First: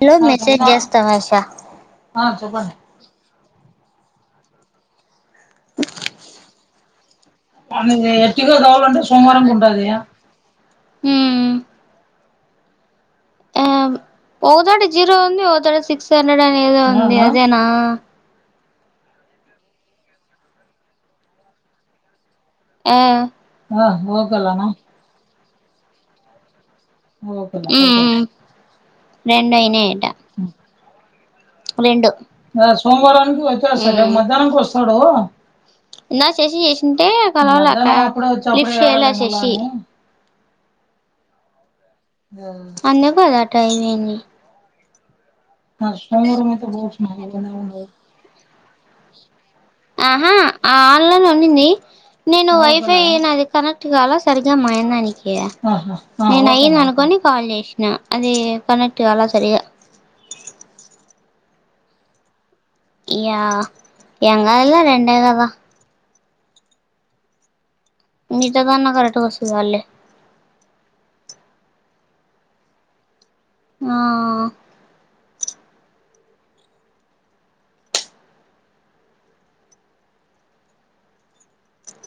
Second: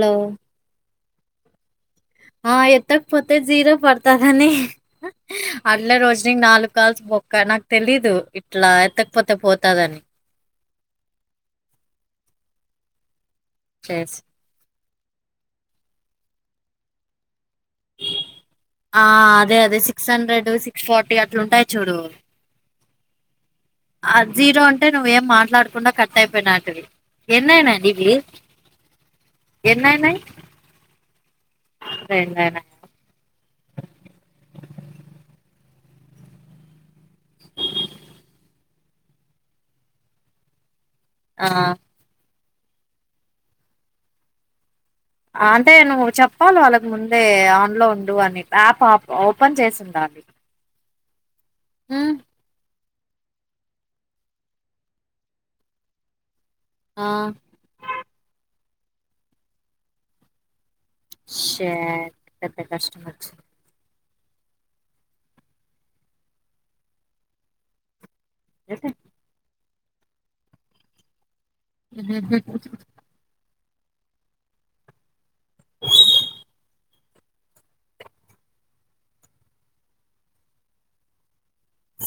Hello message చేస్తా ఆశ ఆ ఎత్తకుపోతే జీరో పడతదని అడ్లే రోషిని నాలుగు కాల్స్ పో అక్క నాకు నీకు తెలీదు ఎర్టిగా ఇట్లా ఎత్తకపోతే పోతదని ఉమ్ ఆ చేసి ఓ చోట జీరో ఉంది ఓ చోట సిక్స్ హండ్రెడ్ అని ఏదో ఉంది అదేనా ఆ అదే అదే సిక్స్ హండ్రెడ్ సిక్స్ ఫార్టీ అట్లుంటాయి చూడు ఆ ఆ జీరో అంటే నువ్వేం మాట్లాడకుండా కట్ అయిపోనాటివి ఉమ్ ఉమ్ రెండు అయినాయి అట ఎన్నయినాయి రెండు ఆ రెండయినాయి సోమవారానికి వచ్చేస్తా మధ్యాహ్నానికి వస్తడు ఇందాకా శశి చేసింటే కలవలే లిఫ్ట్ చేయలే శశి ఆ అందుకే అది అట్లా అయిపోయింది అంటే నువ్వు సోమవారం చెప్పాలి అయితే వాళ్ళకు ముందే పోవచ్చు ఆన్లో ఉండు అని యాప్ ఆఫ్ ఓపెన్ చేసుండాలి ఆ ఆన్లైన్ లో ఉండింది నేను వై వైఫై నాది కనెక్ట్ కాలే సరిగా మా ఆయన దానికి నేను అయ్యింది ఆ అనుకోని కాల్ చేసినా అది కనెక్ట్ కాలే సరిగా షీట్ పెద్ద ఇగ కష్టమొచ్చింది ఏం గాదులే రెండే గదా మిగతాదన్న వచ్చింది కరెక్ట్ గా వస్తే చాల్లే హు హు హూ ఆ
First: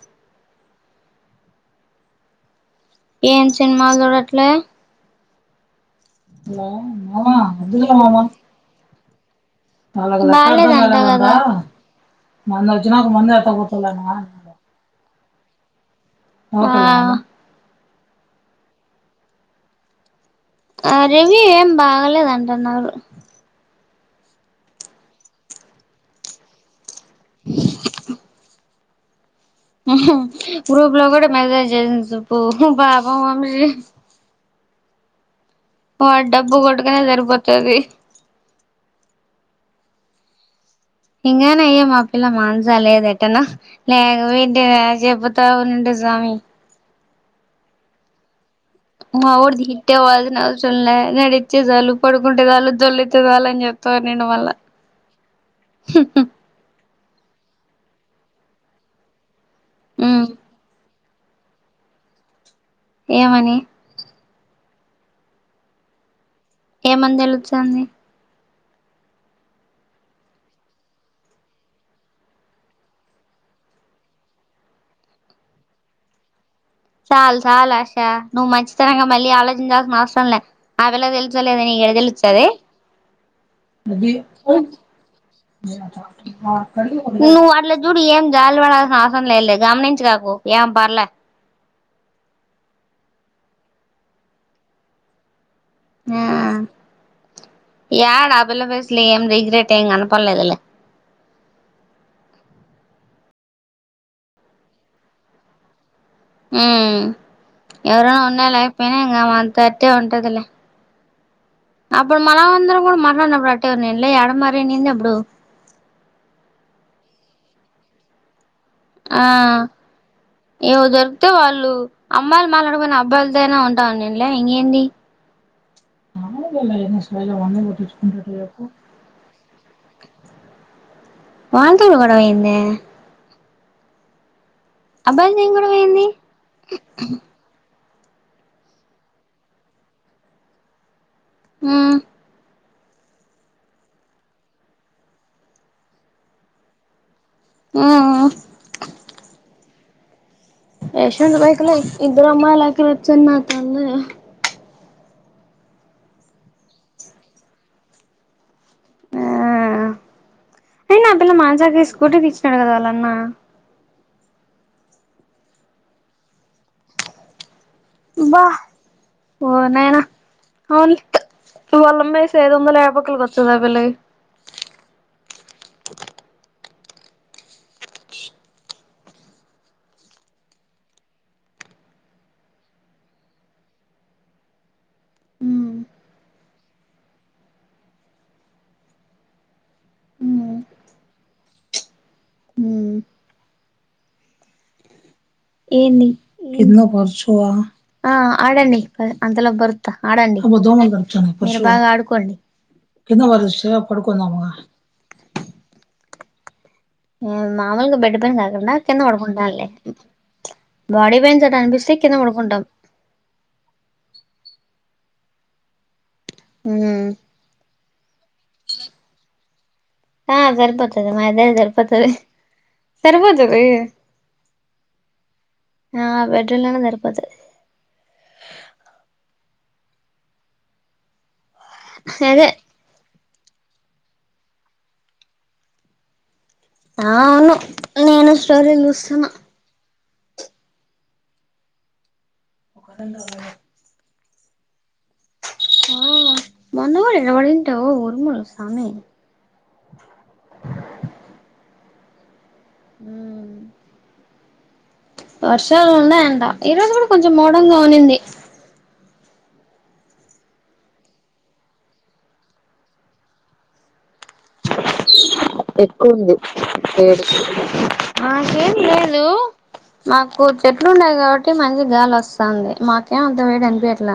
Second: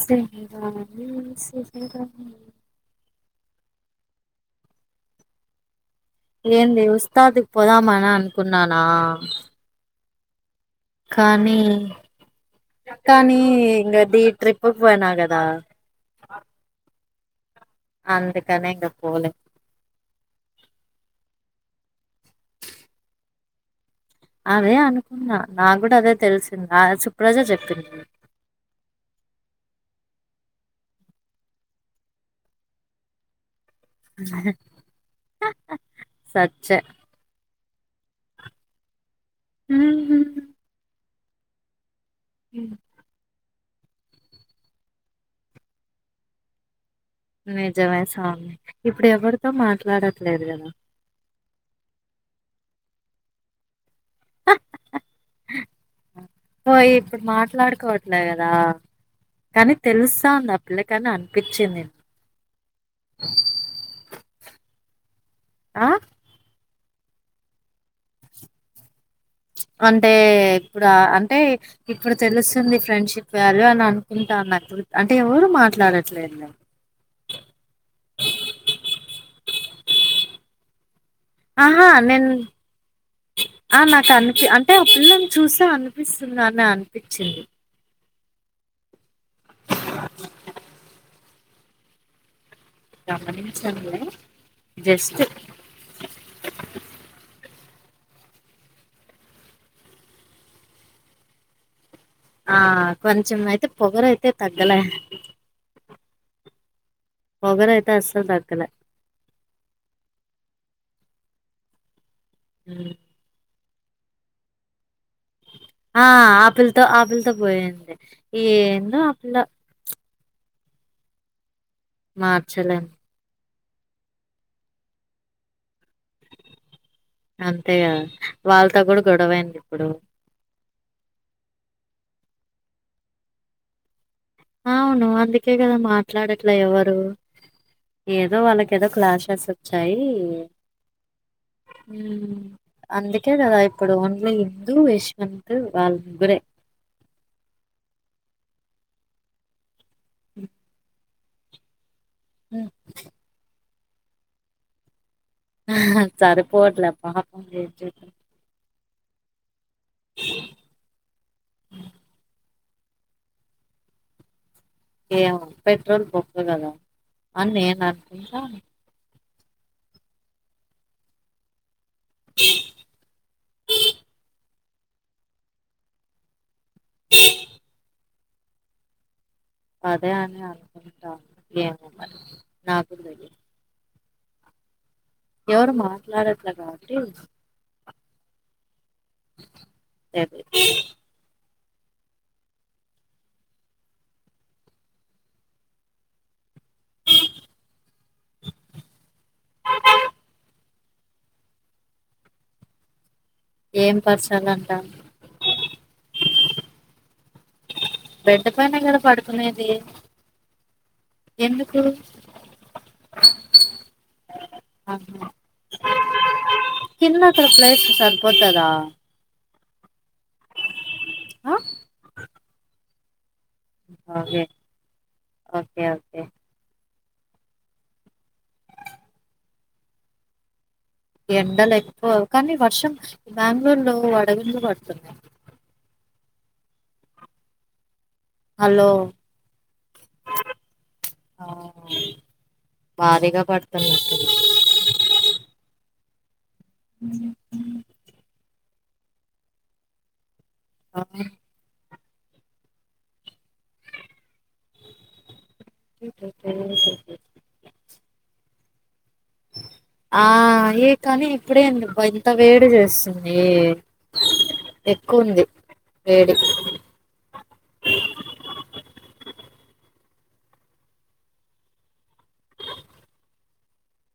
సెహరాని సెహరాని ఏం సినిమాలు చూడట్లే ఏంది మామ ఉస్తాద్ కి వద్దులే పోదామనా అనుకున్నానా హా [unintelligible] కానీ మొన్న వచ్చినాక మందు కానీ ఇంగ ఎత్తకపోతున్నా ది ట్రిప్ కి పోయినా గదా ఆ అందుకనే ఇంక పోలే ఆ రివ్యూ ఏం బాగలేదంటున్నారు అదే అనుకున్నా నాగ్గుడ అదే తెల్సింది ఆ సుప్రజ చెప్పింది ఉహ్హు గ్రూప్ లో గూడ మెసేజ్జేసింది సుబ్బు హు పాపమమ్మి అదే [inaudible] ఆ డబ్బు గొడ్కనే సరిపోతది ఉమ్ హు ఇంగానయం ఆ పిల్ల మానసాలేదెటనో లేకపోయుంటే చెబుతా ఉండు స్వామి నిజమే సామి మా వోడు హిట్టేవాల్సిన అవసరంల్లే నడితేచాలు పడుకుంటేజాలు దొల్లితే జాలు అని జెప్ తోర్నిండు మళ్ళా హుహూ పోయి ఇప్పుడు మాట్లాడుకోవట్లే గదా కానీ ఉమ్ తెలుసా ఉంది ఆ పిల్లకి కానీ అనిపించింది ఏమని ఆ ఏమని దెలుస్తుంది మ్చ్ అంటే ఇప్పుడు అంటే ఇప్పుడు తెలుస్తుంది ఫ్రెండ్షిప్ వాల్యూ అననుకుంటా అంటే ఎవరు మాట్లాడట్లేద్లే చాల్ చాలాశా నువ్వు మంచితనంగా మళ్ళీ ఆలోచించాల్సిన అవరం లా అసలే తెలుస్తలే గనీ ఆహా యేడ నేను తెలుస్తదే ఆ నాకు అనిపి అంటే ఆ పిల్లని చూస్తే అనిపిస్తుందని అనిపించింది నువ్వు అట్ల జూడు ఏ జాలి పడాల్సిన అవసరం లేదులే గామనించ గాకు ఏం పర్లే గమనించన్లే జస్ట్ ఆ యాడ ఆ పిల్ల ఫేస్లే రిగ్రెట్ ఏం గనపల్లేద్లే ఆ కొంచెం అయితే పొగరయితే తగ్గలే ఊ పొగరయితే ఎవరూ అస్సలు ఉన్నా తగ్గలే లేకపోయినా ఇంగ ఆమె అంత అట్టే ఉంటదిలే అప్పుడు మనమందరం ఉమ్. గూడ మాట్లాడినం గట్టిగనే లే అడ మారిందప్పుడు ఆ ఆపిల్తో ఆపుల్తో బోయింది ఈ ఏందో ఆ పిల్ల ఏవో దొరుక్తే వాళ్ళు అమ్మాయిలు మార్చలేము మాట్లాడకపోయినా అబ్బాయిలతో ఐనా ఉ టాన్నిన్లే ఇంగేంది మనమే వెళ్ళలే ఫస్ట్ వాన్నె అంతే కదా పట్టించుకుంటట్లేరు వాళ్ళతో కూడా గొడవైంది ఇప్పుడు వాంతో గొడవేందే అవును అబ్బాయిలతో అందుకే ఏం గొడవ గదా అయింది మాట్లాడట్లే ఎవరూ ఏదో వాళ్ళకెదో క్లాషెసొచ్చాయీ ఉమ్ మ్మ్ అందుకే గదా ఇప్పుడు ఓన్లీ హిందూ యశ్వంత్ వాళ్ ముగ్గురే ఊ యెష్షూ వివేకు లే ఇద్దరమ్మాయిలా ఉమ్. కూర్చున్నార్ తల్లే అహ్ సరిపోట్లా పాపం ఎంచెత్తం అ పిన్ ఆ పిల్ల మానజాక స్కూటీకిచ్చినాడు కద వాళ్ళన్నా ఏవో పెట్రోల్ బొక్క గదా అని నేననుకుంటా బా ఓ నైనా అవున్లె తూ వల్లమేసే ఐదొందల యా బొక్కలకి ఒత్తదా వీళ్లై [inaudible] అదే అని అనుకుంటా ఏమో మరి నాగ్గూడ తెలిదు ఎవరూ మాట్లాడట్ల కాబట్టి ఏంది ఏంది కింద పర్షవా ఆ ఆడండి అ అంతలోప్ బరుత్తా ఆడండి మీరు బాగ ఆడుకోండి కింద పడేస్తే ఏం పడుకుందాముగా పర్సాలంటా ఉమ్ మామలుగా బెడ్ పైన కాకుండా కదా కింద పడుకుంటాంలే పడుకునేది బాడీ పేన్స్ ఎందుకు అట్లనిపిస్తే కింద పడుకుంటాం [inaudible] ఉమ్ కిందక్కడ ప్లేస్ సరిపోతుదా ఆ సరిపోతది మాదే ఆ సరిపోతది హ్ సరిపోత అవే ఓకే ఓకే ఆ ఓకే వెటన పడ్డై ఎండలెక్కువ అదే కానీ వర్షం ఈ బ్యాంగుళూర్లో వడగండ్లు పడుతున్నై ఆ అవును నేను స్టోరీల్ హలో జూస్సున్న భారీగా పడతన్న [inaudible] ఆ మొన్నగూడ ఎవడింటవ్ ఉరుములు సామీ [unintelligible] ఉమ్మ్ వర్షాలు ఉన్నాయంట ఈ రోజు కూడా కొంచెం మోఢంగా ఉండింది. ఆ ఏ కానీ ఇప్పుడేంది అబ్బ ఇంత వేడి చేస్తుందీ. ఎక్కువ ఉంది వేడి ఎక్కువుంది వేడి మాకు చెట్లు ఉండయి కాబట్టి మంచి గాలి వస్తుంది మాకేం అంత వేడి అనిపియట్ల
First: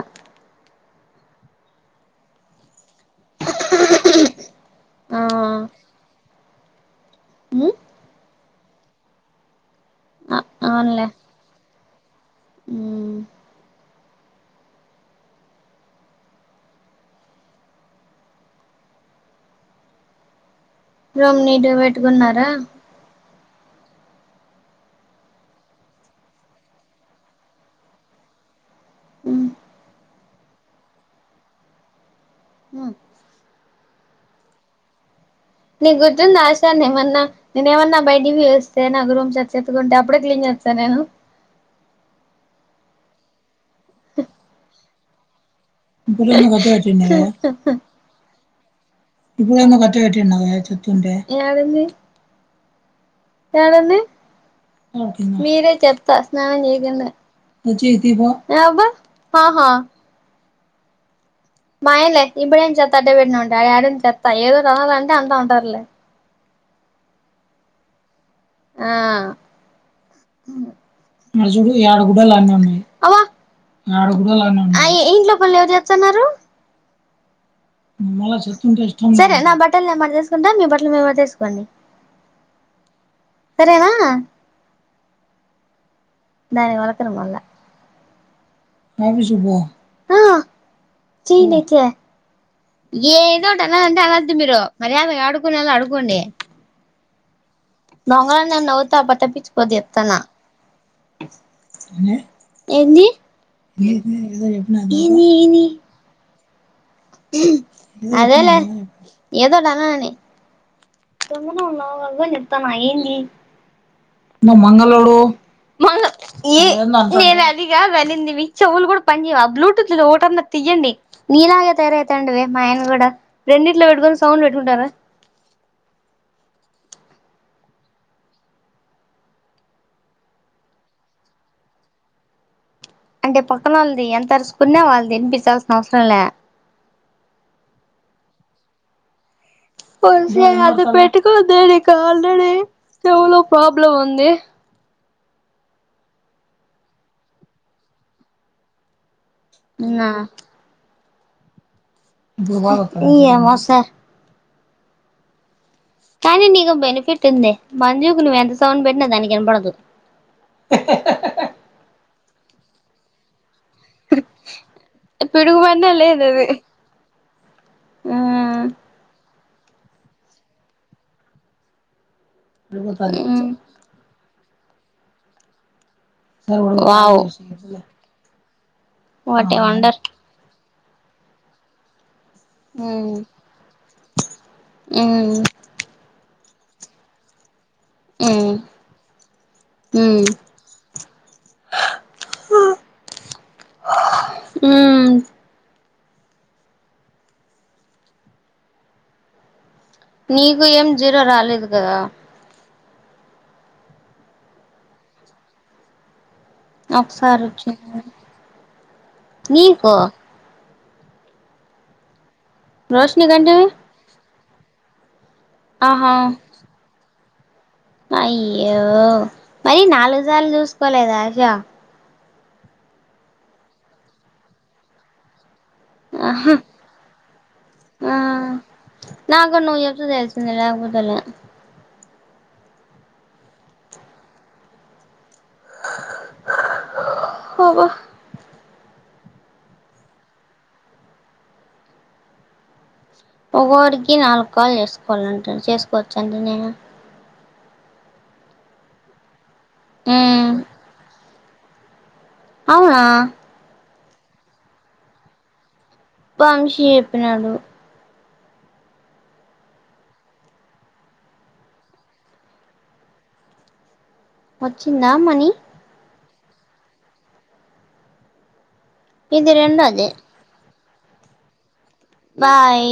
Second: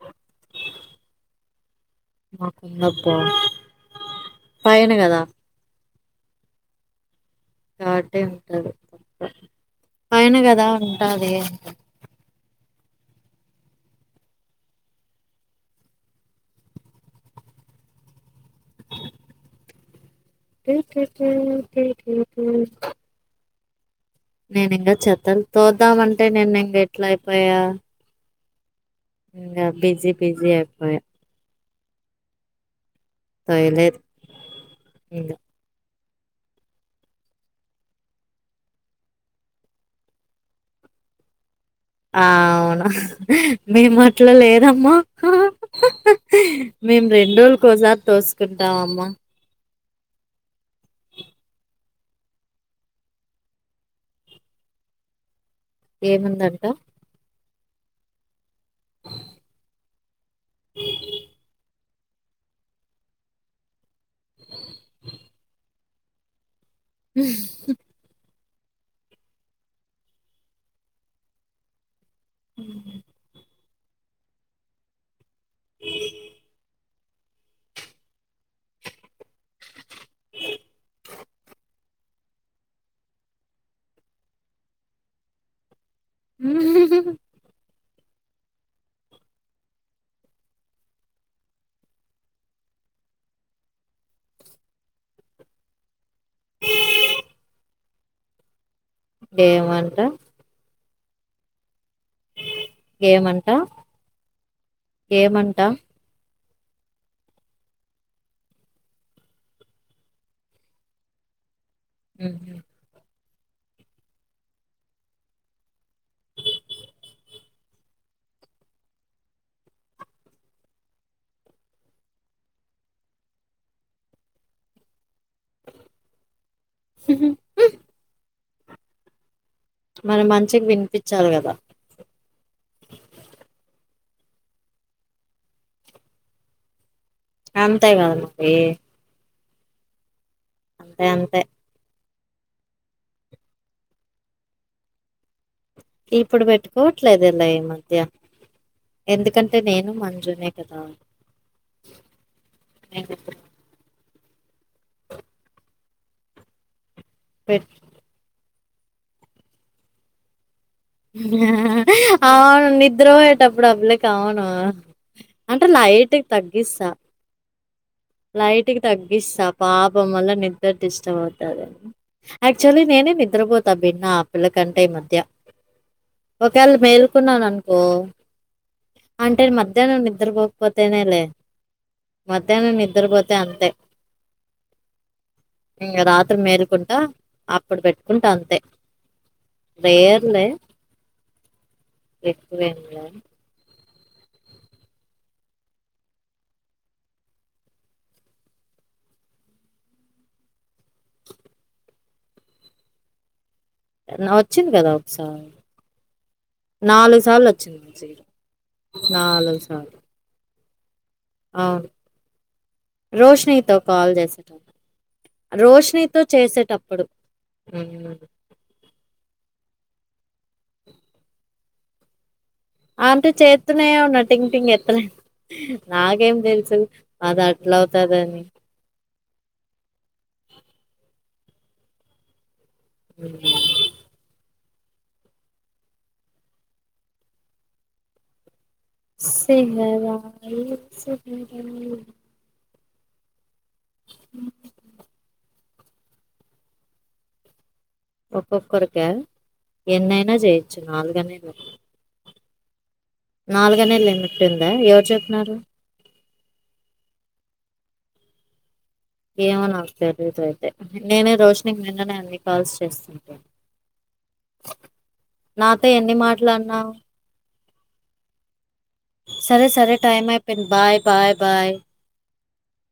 మాకుందబ్బ ఆ కాబట్టి పైన కదా ఉంటాది. ఉమ్మ్ రూమ్ కిల్ నీట్గా కిల్ కిల్ పెట్టుకున్నారా [unintelligible] నేను ఇంకా చెత్తను తోద్దామంటే నిన్న ఇంకా ఎట్లా అయిపోయా ఇంకా బిజీ బిజీ అయిపోయా హుమ్ వేయలేదు ఇంగ నీ గుర్తుంది ఆశన్న ఏమన్నా నేను ఏమన్నా బయటికి పోయేస్తే నాకు రూమ్ చేత ఎత్తుకుంటే అప్పుడే క్లీన్ చేస్తాను నేను ఆ అవునా హా హ్ మేము అట్లా లేదమ్మా ఇప్పుడేమో కట్ట మేం పెట్టిండు రెండురోజులు కోసారి తోసుకుంటాం అమ్మ ఇప్పుడున్న పట్టి కట్టిండా చెత్తుఉంటే యాడుండి మీ చెత్త స్నానం ఏముందంట చేయకుండా అబ్బ హా హా మాయలే ఇప్పుడ ఏ చెత్తా అట్టే పెట్న ఉంటే ఆ ఆడ ఏడుంది చెత్తా ఏదో రాలంటే అంతా ఉంటారులే ఉమ్మ్ హు ఆ అబా ఇంట్లోపనులు ఎవరు చేతున్నారు సరే నా బట్టలు నేను మస్తేసుకుంటా మీ బట్టలు మీరూ మడతఎసుకోండి. సరేనా దానే వరకలు మల్ల ఆ చేయనే చేయ ఏదో ఒకట అలాంటే అలాద్దు మీరు మర్యాద ఆడుకొనాలో ఎలా ఆడుకోండి నంగ న నవుత అప్ప తప్పిచుకోదు ఏమంట చెప్తాన ఏంది ఏమంట ఎంది ఏమంట ఎంది ఉమ్ అదేలే ఏదోటి అనాలని తొంగోనే ఉన్నావ్ వద్దని చెప్తాన ఏంది నువ్ మంగళోడు ఈ నేను అది కాదు అనింది మీ చెవులు కూడా పని చేయావ బ్లూటూత్ ఒకటన్న తీయ్యండి. నీలాగా తయారువుతుండువి మా ఆయన కూడా రెండిట్లో పెట్టుకొని సౌండ్ పెట్టుకుంటారు. ఉహు ఉ మన మంచిగా వినిపిచాలి కదా అంటే పక్కన వాళ్ళది ఎంత అరుసుకున్నా వాళ్ళది వినిపించాల్సిన అవసరంలే అంతే కద మరి అంతే అంతే పెట్టుకోవద్దే నీ కాల్ [unintelligible] ఏవండీ చెవులో ప్రాబ్లం వుంది ఇప్పుడు పెట్టుకోవట్లేదు లే ఈ మధ్య ఎందుకంటే నేను నా మంజునే కదా నేను ఈ ఇప్పుడు అమాస కానీ నీకు బెనిఫిట్ ఉంది పెట్ మంజువుకు నువ్వు ఎంత సౌండ్ పెట్టినా దానికి వినపడదు అవును నిద్ర అప్పుడు ఆ పిల్ల కి కామను పిడుగు అంటే పడినా లేదు లైట్గా అది తగ్గిస్తా లైట్కి తగ్గిస్తా పాపం వల్ల నిద్ర డిస్టర్బ్ అవుతందనీ యాక్చువల్లీ నేనే విరుగుతాంది నిద్రపోతా బిన్న ఆ పిల్ల కంటే ఈ మధ్య ఒకవేళ వావ్ మేల్కున్నాను అనుకో అంటే వాట్ ఏ వండర్ మధ్యాహ్నం నిద్ర పోపోతేనేలే మధ్యాహ్నం ని మ్మ్ నిద్రపోతే అంతే మ్మ్ ఇంగా రాత్రి మేలుకుంటా ఇప్పుడు పెట్టుకుంట అంతే మ్మ్ డే ఎన్ ఎక్వేమ్లా ఉ నీకు ఏం జీరో రాలేదు కదా నా వచ్చింది కదా ఒకసారి నాలుగు ఒకసారి సార్లు వచ్చింది వచ్చిందించి నాలుగు నీకు సార్లు ఆ రోషిని కంటివి రోషినితో కాల్ చేసిట ఆహా రోషినితో చేసేటప్పుడు ఉ అయ్యో మరి నాలుగు సార్లు చూసుకోలేదా ఆశా అంటే చేతునే ఉన్న టింగ్ టింగ్ ఎత్తనే నాకేం ఆహా తెలుసు అది అట్లా ఆ అవుతదని నాకు నువ్వు చెప్తే తెలిసింది లేకపోతేలే ఉ హాబా సింగరాయి సింగారా ఒక్కోరికి నాలుగు కాల్ చేసుకోవాలంట చేసుకోవచ్చంటనే ఒక్కొక్కరికా ఎన్నైనా మ్మ్ చేయొచ్చు నాలుగనీ అవునా నాలుగనే లిమిట్ ఉందా ఎవరు చెప్పినారు వంశీ చెప్పినాడు ఏమో నాకు తెలియదు అయితే నేనే రోషినికి నిన్ననే అన్ని కాల్స్ చేస్తుం [inaudible] వచ్చిందా మని అట్లనా ఇది సరే సరే రెండోది టైమ్ అయిపోయింది బాయ్ బాయ్ బాయ్ బాయ్